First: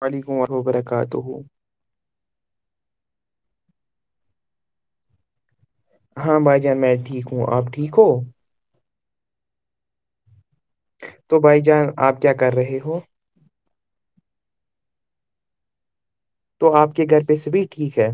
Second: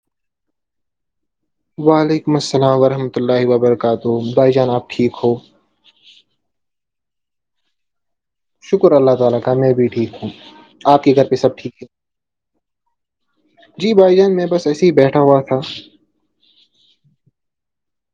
وعلیکم ورحم و برکاتہ وعلیکم السلام ورحمۃ اللہ وبرکاتہ بھائی جان آپ ٹھیک ہو ہاں بھائی جان میں ٹھیک ہوں آپ ٹھیک ہو شکر اللہ تعالا کا میں بھی ٹھیک ہوں آپ کے گھر تو پہ سب بھائی ٹھیک جان ہے آپ کیا کر رہے ہو جی بھائی جان میں بس ایسے ہی بیٹھا ہوا تھا تو آپ کے گھر پہ سے بھی ٹھیک ہے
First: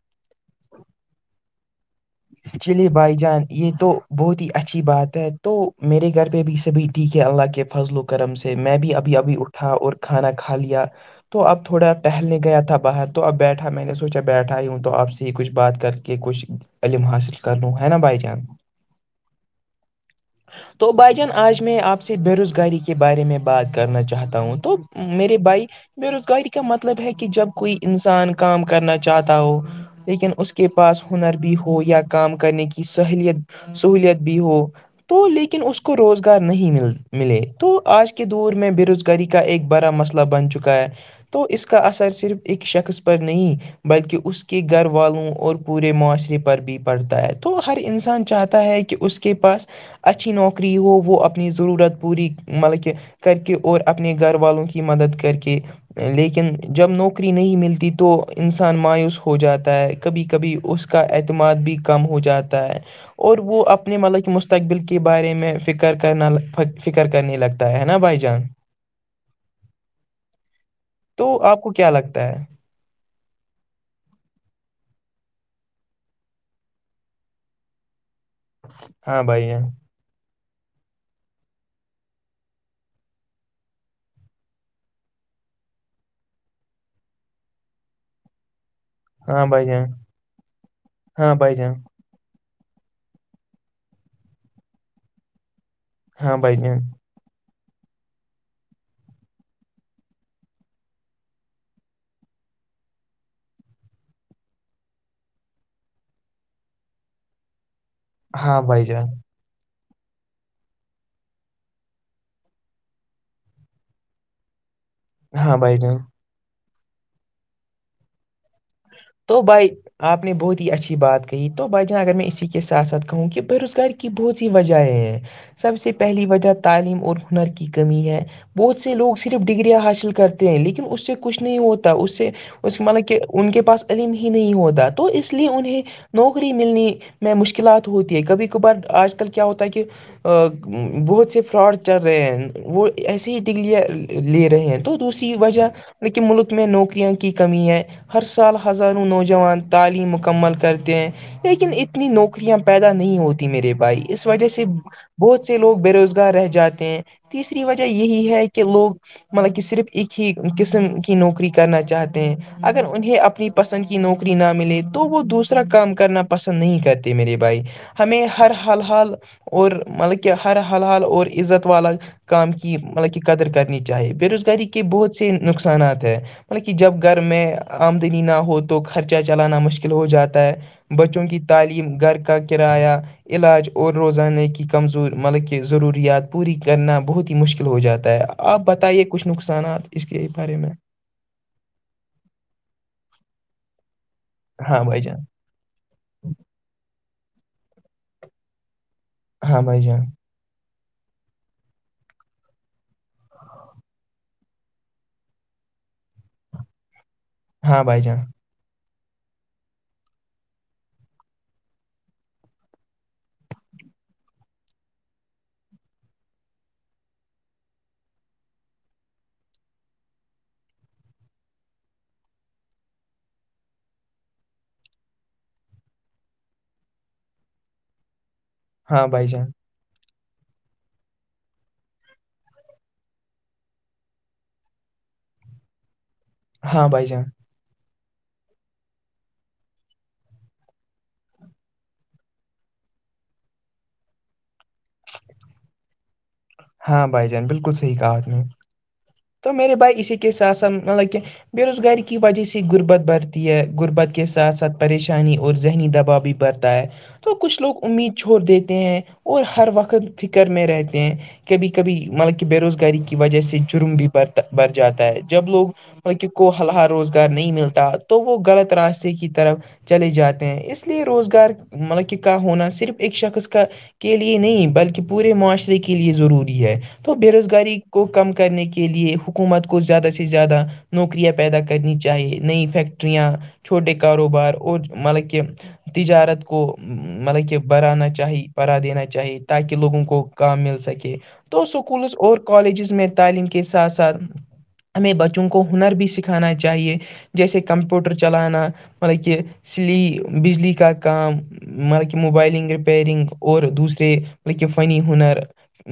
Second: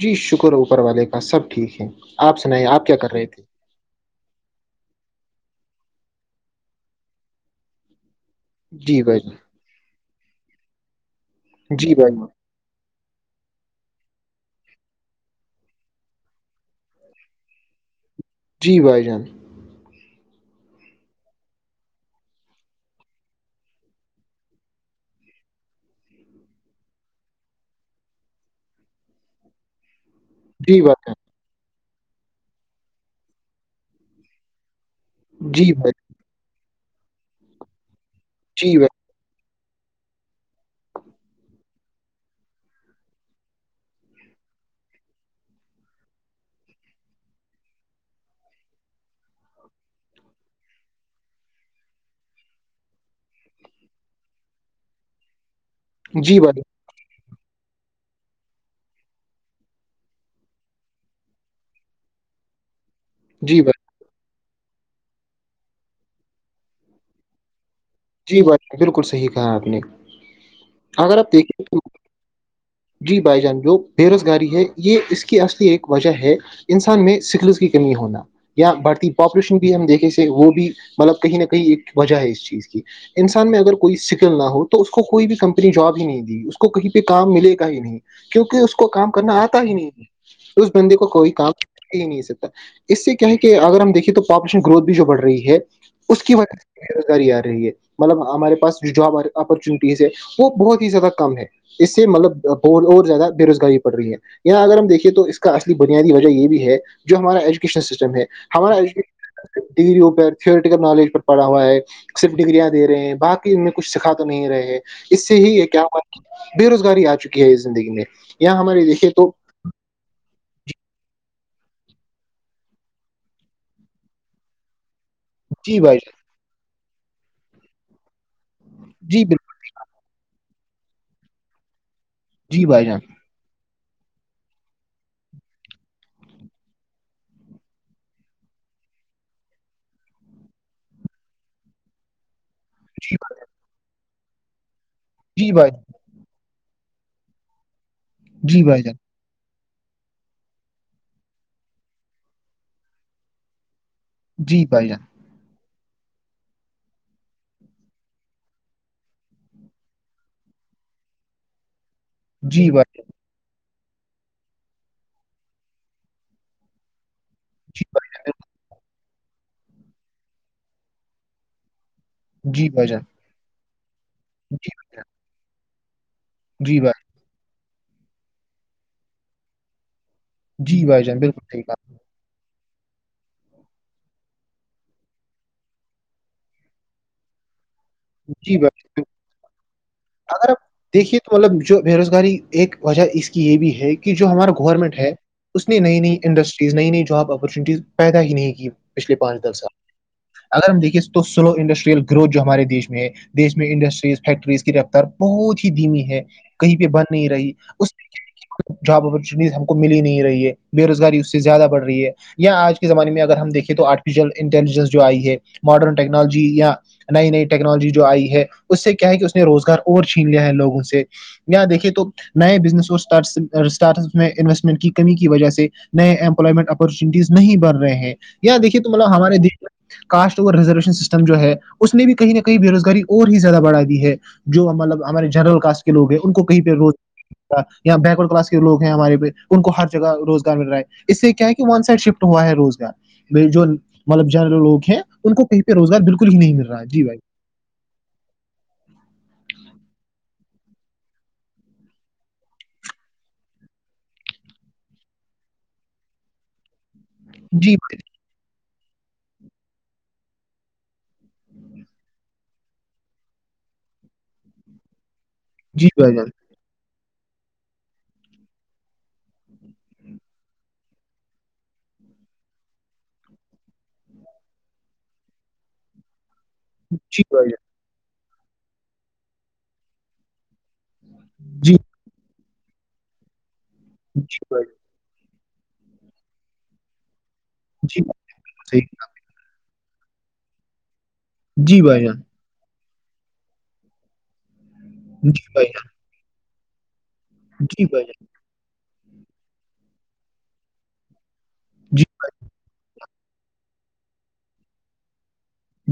جی شکر اوپر والے کا سب ٹھیک ہے آپ سنائیے آپ چلیے کیا کر بھائی رہے جان تھے یہ تو بہت ہی اچھی بات ہے تو میرے گھر پہ بھی سبھی ٹھیک ہے اللہ کے فضل و کرم سے میں بھی جی ابھی بھائی ابھی اٹھا اور کھانا کھا لیا تو اب جان تھوڑا جی بھائی جان ٹہلنے گیا تھا باہر تو اب بیٹھا میں نے سوچا بیٹھا ہی ہوں تو آپ سے ہی کچھ بات کر کے کچھ علم حاصل کرناوں ہے نا بائی جان جی بھائی جان [unintelligible] تو بھائی جان آج میں آپ سے بے روزگاری کے بارے میں بات کرنا چاہتا ہوں تو میرے بھائی بے روزگاری کا مطلب ہے کہ جب کوئی انسان کام کرنا چاہتا ہو لیکن اس کے پاس ہنر بھی ہو یا کام کرنے کی سہلیت سہولیت بھی ہو تو لیکن جی اس بھائی کو جان روزگار نہیں مل ملے تو آج کے دور جی میں بے بھائی روزگار ری کا ایک بڑا مسئلہ بن چکا ہے تو اس کا اثر صرف ایک شخص پر نہیں بلکہ اس کے گھر والوں اور پورے معاشرے پر پر بھی پڑتا ہے تو ہر انسان چاہتا ہے کہ اس کے پاس اچھی نوکری ہو وہ اپنی ضرورت پوری مطلب کہ کر کے اور اپنے گھر والوں کی مدد کر کے جی بھائی جی لیکن بھائی جب نوک نوری نہیں ملتی تو انسان مایوس ہو جاتا ہے کبھی کبھی اس کا عتماد بھی کم ہو جاتا ہے اور جی وہ بھائی اپنے ملک مستقبل کے بارے میں فکر کرنا فکر کرنے لگتا ہے ہے نا جی جان بھائی بالکل صحیح کہا آپ نے اگر آپ دیکھیں کو تو کیا لگتا تو جی بھائی جان جو بے روزگاری ہے یہ اس کی اصلی ایک وجہ ہے انسان میں سکلس کی کمی ہونا یا بڑھتی ہاں بھائی پاپولیشن جان بھی ہم دیکھے وہ بھی مطلب کہیں نہ کہیں ایک وجہ ہے اس چیز کی انسان میں اگر کوئی سکل نہ ہو تو اس کوئی بھی کمپنی جاب ہی نہیں دی اس کو کہیں پہ کام ملے ہی نہیں کیونکہ اس کو کام کرنا ہاں آتا بھائی ہی جان نہیں اس بندے کو کوئی ہاں کام بھائی جان نہیں سکتا اس سے کیا ہے کہ اگر ہم دیکیں تو پاپولیشن گروتھ بھی جو بڑھ رہی ہے اس کی ہاں بھائی جان وجہ کری آر رہی ہے مطلب ہمارے پاس جاب اپرچونیٹیز ہے وہ بہت ہی زیادہ کم ہے اس سے مطلب بہت اور زیادہ بے روزگاری پڑ رہی ہے یہاں اگر ہم دیکھیے تو اس کا اصلی بنیادی وجہ یہ بھی ہے جو ہمارا ایچ سسٹم ہے ہاں ہمارا بھائی جان ڈگریوں پر تھیورٹیکل نالج پر پڑا ہوا ہے صرف ڈگریاں د رہے ہیں باقی ان میں کچھ سکھا تو نہیں رہے ہیں اس سے ہی ہاں یہ بھائی کیا جان ہوا بے روزگاری آ چکی ہے یہ زندگی میں یہاں ہماریے دیکھیے تو دبئی آپ نے بہت ہی اچھی بات کہی تو بھائی جاناں اگر میں ا اسی کے ساتھ ساتھ کہوں کہ بے روزگاری کی بہت سی وجہیں ہیں سب جی سے بھائی جان پہلی وجہ تعلیم اور ہنر کی کمی ہے بہت سے لوگ جی صرف بالکل ڈگریاں حاصل کرتے ہیں لیکن اس سے کچھ نہیں ہوتا اس سے جی اس بھائی جان مطان کہ ان کے پاس علم ہی نہیں ہوتا تو اس لیے انہیں نوکری ملنے میں مشکلات ہوتی ہے کبھی کبھار آج کل کیا ہوتا ہے کہ بہت سے فراڈ چل رہے ہیں وہ جی ایسے ہی ڈگلیا لے رہے ہیں تو دوسری جی وجہ بھائی لیکن ملک میں نوکریاں کی کمی ہے ہر سال جی بھائی جان ہزاروں نوجوان تعلیم مکمل کرتے ہیں لیکن اتنی نوکریاں پیدا نہیں ہوت میرے بھائی اس وجہ جی سے بھائی جان بہت سے لوگ بے روزگار رہ جاتے ہیں تیسری وجہ یہی ہے کہ لوگ مطلب کہ صرف ایک ہی قسم کی نوکری کرنا چاہتے ہیں جی اگر بھائی انہیں اپنی پسند کی نوکری نہ ملے تو وہ دوسرا کام کرنا پسند نہیں کرتے میرے بھائی ہمیں ہر حال حال اور مطلب کہ ہر حال حال اور عزت والا کام جی کی بھائی جان مطلب کی قدر کرنی چاہی بے جی روزگاری کے بھائی جان بہت سے نقصانات ہیں مطلب کہ جی بھائی جب گھر میں آمدنی نہ ہو تو خرچہ چلانا مشکل ہو جاتا ہے جی بھائی جان بچوں کی بالکل صحیح بات تعلیم گھر کا کرایہ علاج اور روزانے کی کمزور ملک ضروریات پوری کرنا بہت ہی مشکل ہو جاتا ہے بتا جی آپ بھائی بتائیے کچھ نقصانات اس کے اگر بارے آپ میں دیکھیے تو مطلب جو بے روزگاری ایک وجہ اس کی یہ بھی ہے کہ جو ہمارا ہاں گورنمنٹ بھائی ہے جان اس نے نئی نئی انڈسٹریز نئی نئی جاب اپارچونیٹیز پیدا ہی نہیں کی پچھلے پانچ در ہاں سال بھائی جان اگر ہم دیکے تو سلو انڈسٹریل گروھ جو ہمارے دیش میں میں دیش میں انڈسٹریز فیکٹریز کی رفتار بہت ہی دھیمی ہے کہیں پہ بند نہیں رہی ہاں اس بھائی جان جاب اپچونیٹیز ہم کو م ہی نہیں رہی ہے بے روزگاری اس سے زیادہ بڑھ رہی ہے یا آج کے زمانے میں اگر ہم دیکھے تو آرٹیفیشیل انٹیلیجنس جو آئی ہے ماڈرن ٹیکنالوجی یا نئی نئی ٹیکنالوجی جو آئی ہے اس سے کیا ہے کہ اس نے روزگار اور چھین لیا ہے لوگوں سے یا دیکھے تو نئے بزنس اور اسٹارٹ میں انویسٹمنٹ کی کمی کی وجہ سے نئے امپلائمنٹ اپورچونیٹیز نہیں بڑھ رہے ہیں یہاں دیکے تو ہاں مطلب بھائی ہمارے جان دی میں کاسٹ اور ریزرویشن سسٹم جو ہے اس نے بھی کہیں نہ کہیں بے روزگاری اور ہی زیادہ بڑھا دی ہے جو مطلب ہمارے جنرل کاسٹ کے لگ ہیں ان کو کہیں پہ ہاں روز بھائی جان یا بیک ورڈ کلاس کے لوگ ہیں ہمارے پہ ان کو ہر جگہ روزگار مل رہا ہے اس سے کیا ہے کہ ون سائڈ شفٹ ہوا ہے روزگار جو مطلب جنرل لوگ ہیں ان کو کہ روزگار بالکل ہی نہیں مل رہا جی بھائی بالکل صحیح کہا آپ نے تو میرے بھائی اسی کے ساتھ ساتھ مطلب کہ بے روزگاری کی وجہ سے غربت برتی ہے غربت کے ساتھ ساتھ پریشانی اور ذہنی دباؤ بھی برتا ہے تو کچھ جی لوگ امید چھوڑ دیتے ہیں اور ہر وقت فکر میں رہتے ہیں کبھی کبھی مطلب کہ بے روزگاری کی وجہ سے جرم بھی برتا بر جاتا ہے جب لوگ بھائی مک کو ہلا روزگار نہیں ملتا تو وہ غلط راستے کی طرف چے جاتے ہیں اس لیے روزگار مطلب کہ کا ہونا صرف ایک شخص کا کے لیے نہیں بلکہ پورے معاشرے کے لیئے ضروری ہے تو جی بے بھائی روزگاری کو کم کرنے کے لیے حکومت کو زیادہ سے زیادہ نوکریاں پیدا جان کرنی چاہیے نئی فیکیکٹریاں چھوٹے جی بھائی جان جی جی کاروبار بھائی اور مطلب کہ تجارت کو مطلب کہ جی برانا چاہی پرا صحیح دینا چاہے تاکہ لوگوں کو کام مل سکے تو جی بھائی اسکولس جان اور کالجز میں تعلیم کے ساتھ ساتھ ہمیں جی بچوں کو بھائی ہنر بھی سکھانا چاہیے جیسے جان جی بھائی کمپیوٹر جان چلانا مطلب کہ سلی بجلی کا کام جی مطلب کہ موبائلنگ ریپیرنگ اور دوسرے مطلب کہ فنی ہنر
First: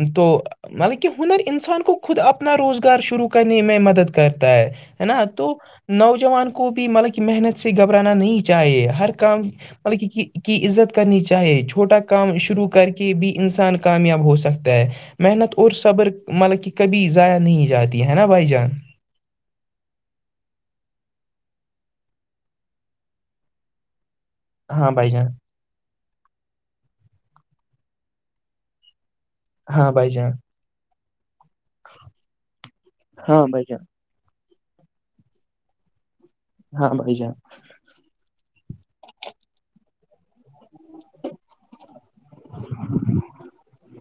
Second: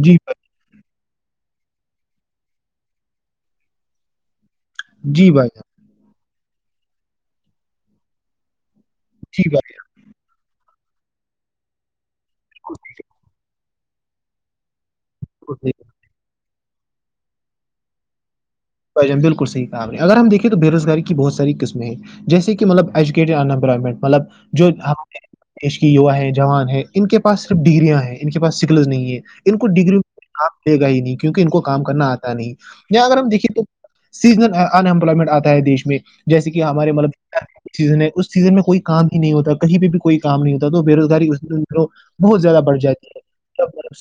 جی تو بھائی مطلب کہ ہنر انسان کو خود اپنا روزگار شروع کرنے میں مدد کرتا ہے ہے نا جی بھائی تو جان نوجوان کو بھی مطلب کہ محنت سے گھبرانا نہیں چاہیے ہر کام جی بھائی جان بلکہ کی عزت کرنی چاہیے چھوٹا کام شروع کر بالکل کے بھی انسان کامیاب ہو سکتا ہے محنت اور صحیح صبر مطلب کہ کبھی ضائع نہیں جاتی ہے نا بھائی جان بھ جان بالکل صح کام ہے اگر ہم دیکیں تو بے روزگاری کی بہت س قسمیں ہیں جیسے کہ مطلبجویٹیڈ انمپائمٹ مطلب جو ہاں بھائی ہمے جان دیش کی یوا ہے جوان ہیں ان کے پاس صرف ڈگریاں ہیں ان کے پاس سکلز نہیں ہے ان کو ہاں ڈگری بھائی میں جان کام دے گا ہی نہیں کیک ان کو کام کرنا آتا نہیں یا اگر ہم ہاں دیکھے بھائی جان سیزنل ان ایمپلائمنٹ آتا ہے دیش میں جیسے کہ ہمارے ہاں بھائی جان مطلب سیزن ہے اس سیزن میں کوئی کام ہی نہیں ہوتا کہیں پہ بھی کوئی کام نہیں ہوتا تو بے روزگاری بہت زیادہ بھ جاتی ہے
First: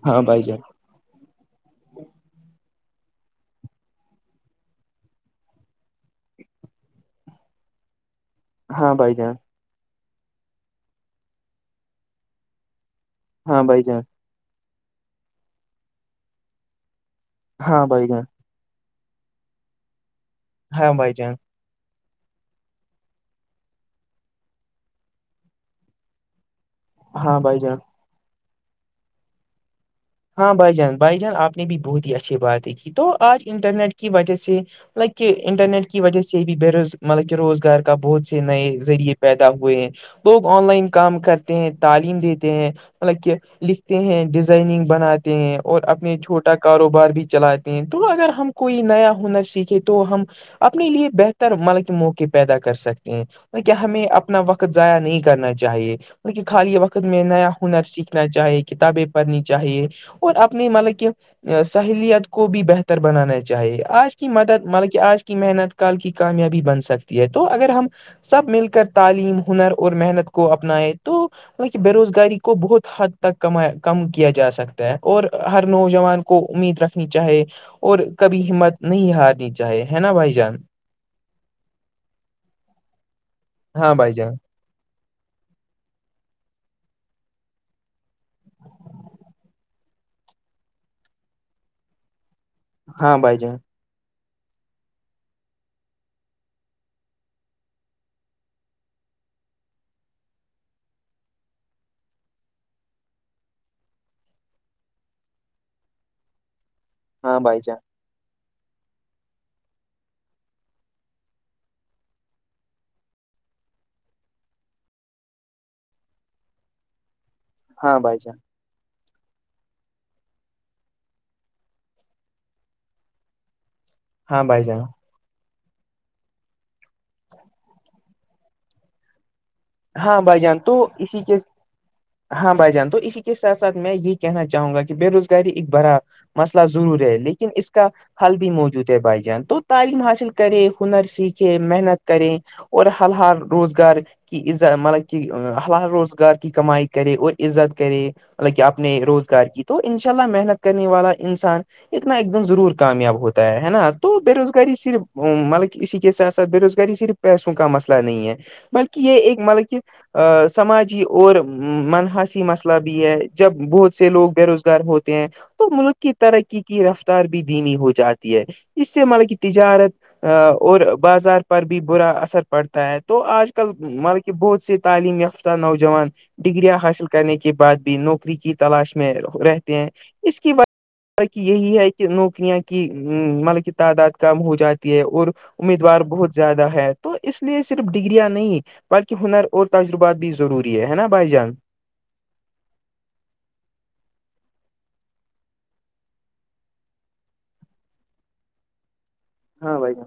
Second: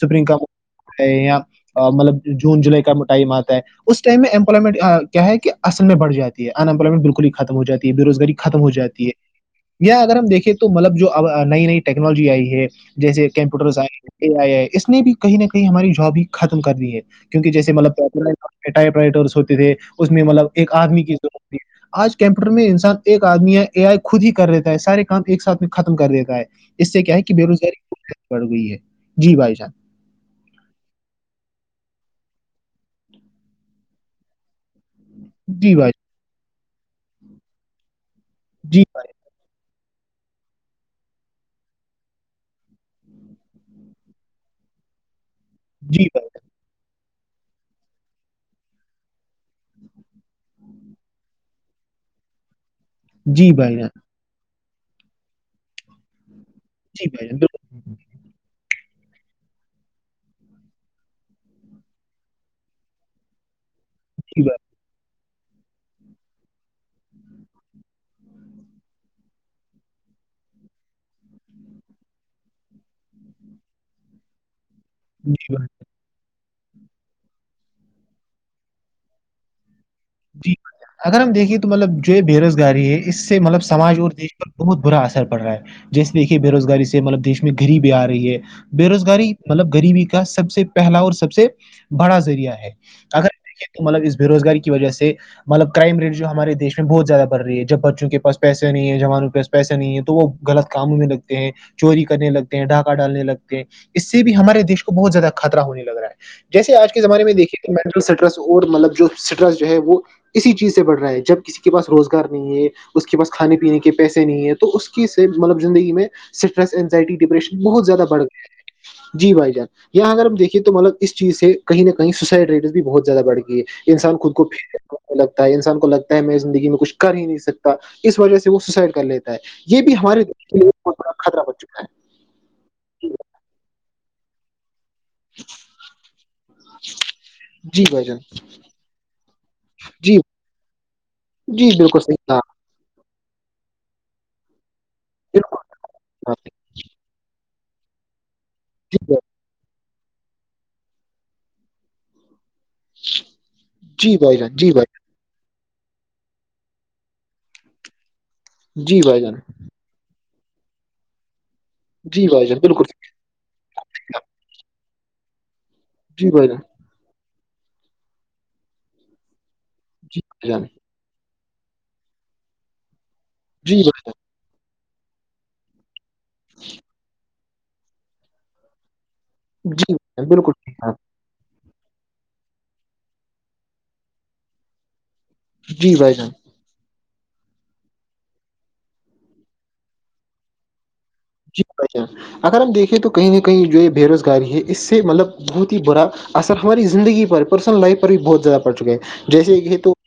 ہاں پرنگ بھائی کاتا جان ہے یا مطلب جون جولائی کا ٹائم آتا ہے اس ٹائم میں ٹ کیا ہے کہصل میں بڑ جات ہے انمپلائمٹ بالکل ہی ختم ہو جات ہے بے روزگاری کی ختم ہو ہاں جاتی ہے بھائی جان یا اگر ہم دیکھیں تو مطلب جو اب نئی نئی ٹیکنالوجی آئی ہے جیسے ہاں کمپیوٹر بھائی جان آئے اے آئی آئے اس نے بھی کہیں نہ کہیں ہماری جاب ہی ختم کر دی ہے کیونکہ جیسے ہاں بھائی جان مطلب ٹائپ رائٹرس ہوتے تھے اس میں مطلب ایک ہاں آدمی بھائی جان کیورت آج کمپیوٹر میں انسان ایک آدمی اے آئی خود ہی کر رہتا ہے سارے کام ایک ساتھ میں ختم کر دیتا ہے اس سے کیا ہے کہ ہاں بے بھائی جان روزگاری ب ز بڑھ گئی ہے جی بھائی جان ہاں بھائی جان بھائی جان آپ نے بھی بہت ہی اچھی باتیں کی تو آج انٹرنیٹ کی وجہ سے لائک کہ جی انٹرنیٹ بھائی کی وجہ سے بھی بے روز مطلب کہ روزگار کا بہت سے نئے جی بھائی ذریعے پیدا ہوئے ہیں لوگ آن لائن کام کرتے ہیں تعلیم دیتے ہیں مطلب کہ لکھتے ہیں ڈیزائننگ بناتے ہیں اور جی اپنے بھائی چھوٹا کاروبار بھی چلاتے ہیں تو اگر ہم کوئی نیا ہنر سیکھے تو ہم اپنے لیے بہتر مطب کہ موقع پیدا کر سکتے جی کیا بھائی جان ہمیں اپنا وقت ضائع نہیں کرنا چاہیے خالی وقت جی میں بھائی جان نیا ہنر بالکل سیکھنا چاہے کتابیں پرنی چاہیے اور اپنی مطلب کہ سہیلیت کو بھی بہتر بنانا چاہیے آج کی جی بھائی مدد مطلب کہ آج کی محنت کال کی کامیابی بن سکتی ہے تو اگر ہم سب مل کر تعلیم ہنر اور محنت کو اپنائے تو بے روزگاری کو بہت حد تک کما کم کیا جا سکتا ہے اور جی بھائی ہر نوجوان کو امید رکھنی چاہے اور کبھی ہمت نہیں ہارنی چاہے ہے نا بھائی جی جان اگر ہم دیکھے تو مطلب جو بے روزگاری ہے اس سے مطلب ہاں سماج اور بھائی جان دیش پر بہت برا اثر پڑ رہا ہے جیسےیک کہ بے روزگاری سے مطلب دیش میں گریبی آ رہی ہے بے روزگاری مطلب غریبی کا سب سے پہلا اور سب سے بڑا ذریعہ ہے ہاں اگر بائی ہم جے دیکھیں مطلب اس بےوزگاری کی وجہ سے مطلب کرائم رٹ جو ہمارے دیش میں بہت زیادہ بڑ رہی ہے جب بچوں کے پا پیسے نہیں ہے جوانوں کے پاس پیسہ نہیں ہے تو وہ غلط کاموں میں لگتے ہیں چوری کرنے لگتے ہیں ڈھاکہ ڈالنے لگتے ہیں اس سے بھی ہمارے دیش کو بہت زیادہ خطرہ ہونے لگ رہا ہے جیسے آج کے زمانے میں ہاں بھائی دیکھیے کہ جان مینٹل اسٹریس اور مطلب جو اسٹرس ہے وہ اسی چیز سے بڑ رہا ہے جبکہ کسی کے پاس روزگار نہیں ہے اس کے پاس کھانے پینے کے پیسے نہیں ہے تو اس کی سے مطلب زندگی میں اسٹریس ازائٹی ڈپریشن بہت ہاں زیادہ بھائی بڑھ جان گیا ہے جی بھائی جان یہاں اگر ہم دیکے تو مطلب اس چیز سے کہیں نہ کہیں سوسائڈ ریٹز بھی بہت زیادہ بڑ گئی ہے انسان کو ہاں بھائی جان لگتا ہے انسان کو لگتا ہے میں زندگی میں کچھ کر ہی نہیں سکتا اس وجہ سے وہ سوسائڈ کر لیتے یہ بھی ہاں ہمارے بھائی دیش کے جان لی تو بہت بڑا اسی کے خطرہ بن چکا ہے ہاں بھائی جان تو اسی کے ساتھ ساتھ میں یہ کہنا چاہوں گا کہ بے روزگاری ایک بڑا مسئلہ ضرور ہے لیکن اس جی کا بھائی جان حل بھی موجود ہے بھائی جان تو تعلیم جی حاصل کرے ہنر سیکھے جی بالکل محنت صحیح کرے کہا اور حل حال روزگار کی مطلب کہ بالکل حل روزگار کی کمائی کرے اور عزت کرے مطلب کہ اپنے روزگار کی تو ان شاء اللہ محنت کرنے والا انسان ایک نہ ایک دم ضرور کامیاب ہوتا ہے نا جی تو بے بھائی جان جی روزگاری بھائی صرف مطلب کہ اسی کے ساتھ ساتھ بےروزگاری صرف پیسوں کا مسئلہ نہیں ہے بلکہ جی یہ بھائی جان جی بھائی جان ایک مطلب کہ سماجی اور جی منحاسی بھائی جان مسئلہ بالکل صحیح بھی ہے جب بہت سے کہا لوگ بے روزگار ہوتے ہیں تو ملک کی جی بھائی جان ترقی کی رفت بھی دھیمی ہو جاتی ہے اس سے ملے کی جی تجارت بھائی جان اور بازار پر بھی برا اثر پڑتا ہے تو آج کل جی بھائی مل جان بہت سے تعلیم یافتہ نوجوان ڈگریاں حاصل کرنے کے بعد بھی نوکری کی تلاش میں رہتے ہیں جی بھائی جان اس بالکل کی بات ٹھیک ہے آپ تک یہی ہے کہ نوکریاں کی مطلب کی تعداد کم ہو جاتی ہے اور نے۔ جی امیدوار بھائی جان بہت زیادہ ہے تو اس لیے صرف ڈگگریاں نہیں بلکہ ہنر اور تجربات بھی ضروری ہے نا بھائی جان اچ اگر ہم دیکھیں تو کہیں نہ کہیں جو یہ بے روزگاری ہے اس سے مطلب بہت ہی برا اثر ہماری زندگی پر پرسنل لائف پر بھی بہت زیادہ پڑ چکا ہے جیسے یہ ہاں تو بھائی جان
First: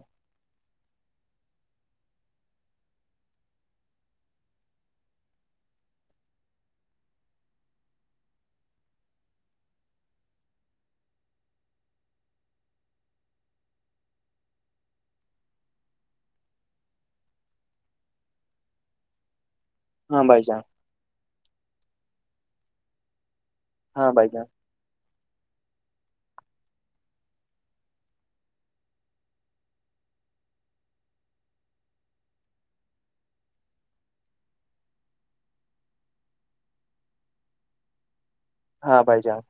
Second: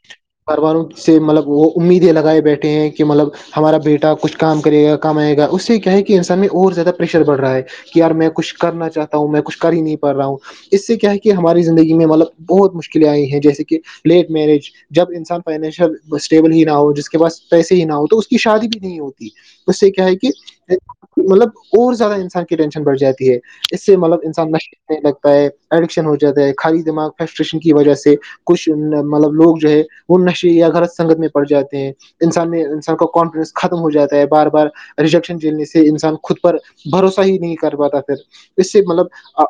گھرواروں سے مطلب وہ امیدیں لگائے بیٹھے ہیں کہ مطلب ہمارا بیٹا کچھ کام کرے گا کام آئے گا اس سے کیا ہے کہ انسان میں اور زیادہ پریشر بڑ رہا ہے کہیار میں کچھ کرنا چاہتا ہوں میں کچھ کر ہی نہیں پا رہا ہوں اس سے کیا ہے کہ ہماری زندگی میں مطلب بہت مشکلیں آئی ہیں جیسے کہ لیٹ میرج جب انسان فائنشیل اسٹیبل ہی نہ ہو جس کے پاس پیسے ہی نہ ہو تو اس کی شادی بھی نہیں ہوتی اس سے کیا ہے ہاں کہ بھائی جان مطلب اور زیادہ انسان کی ٹینشن بڑھ جاتی ہے اس سے ہاں مطلب بھائی جان انسان نشنے لگتا ہے ایڈکشن ہو جاتا ہے خالی دماغ فرسٹریشن کی وجہ سے کچھ مطلب لوگ جو ہے وہ نشے یا غلط سنگت میں پڑ جاتے ہیں انسان میں انسان کا کانفیڈنس ختم ہو جاتا ہے بار بار ریجیکشن جیلنے سے انسان خود پر بھروسہ ہی نہیں کر پاتا پھر اس سے ہاں بھائی جان مطلب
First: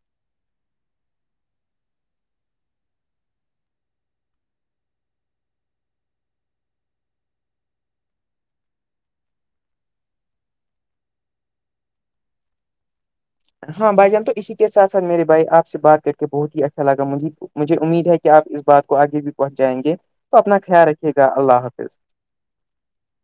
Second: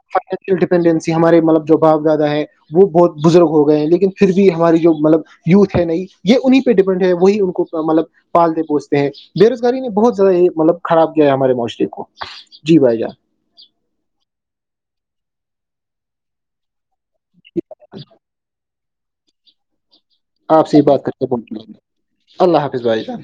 انڈیپینڈنسی ہمارے مطلب جو باپ زیادہ ہے وہ بہت بزرگ ہو گئے ہیں لیکن پھر بھی ہماری جو مطلب یوتھ ہے نہیں یہ انہیں پہ ڈیپینڈ ہے وہی ان کو مطلب پالتے پوچتے ہیں بے روزگاری نے بہت زیادہ یہ مطلب خراب کیا ہے ہمارے معاشرے کو جی بھائی جان ہاں بھائی جان تو اسی کے ساتھاتھ میرے بھائی آپ سے بات کر کے بہت ہی اچھا لگا مجھ مجھے امید ہے کہ آپ اس بات کو آگے بھی پہنچ جائیں گے تو اپنا آپ سے یہ خیال بات کر رھیے گا کے اللہ بہت حافظ اللہ حافظ بائی جان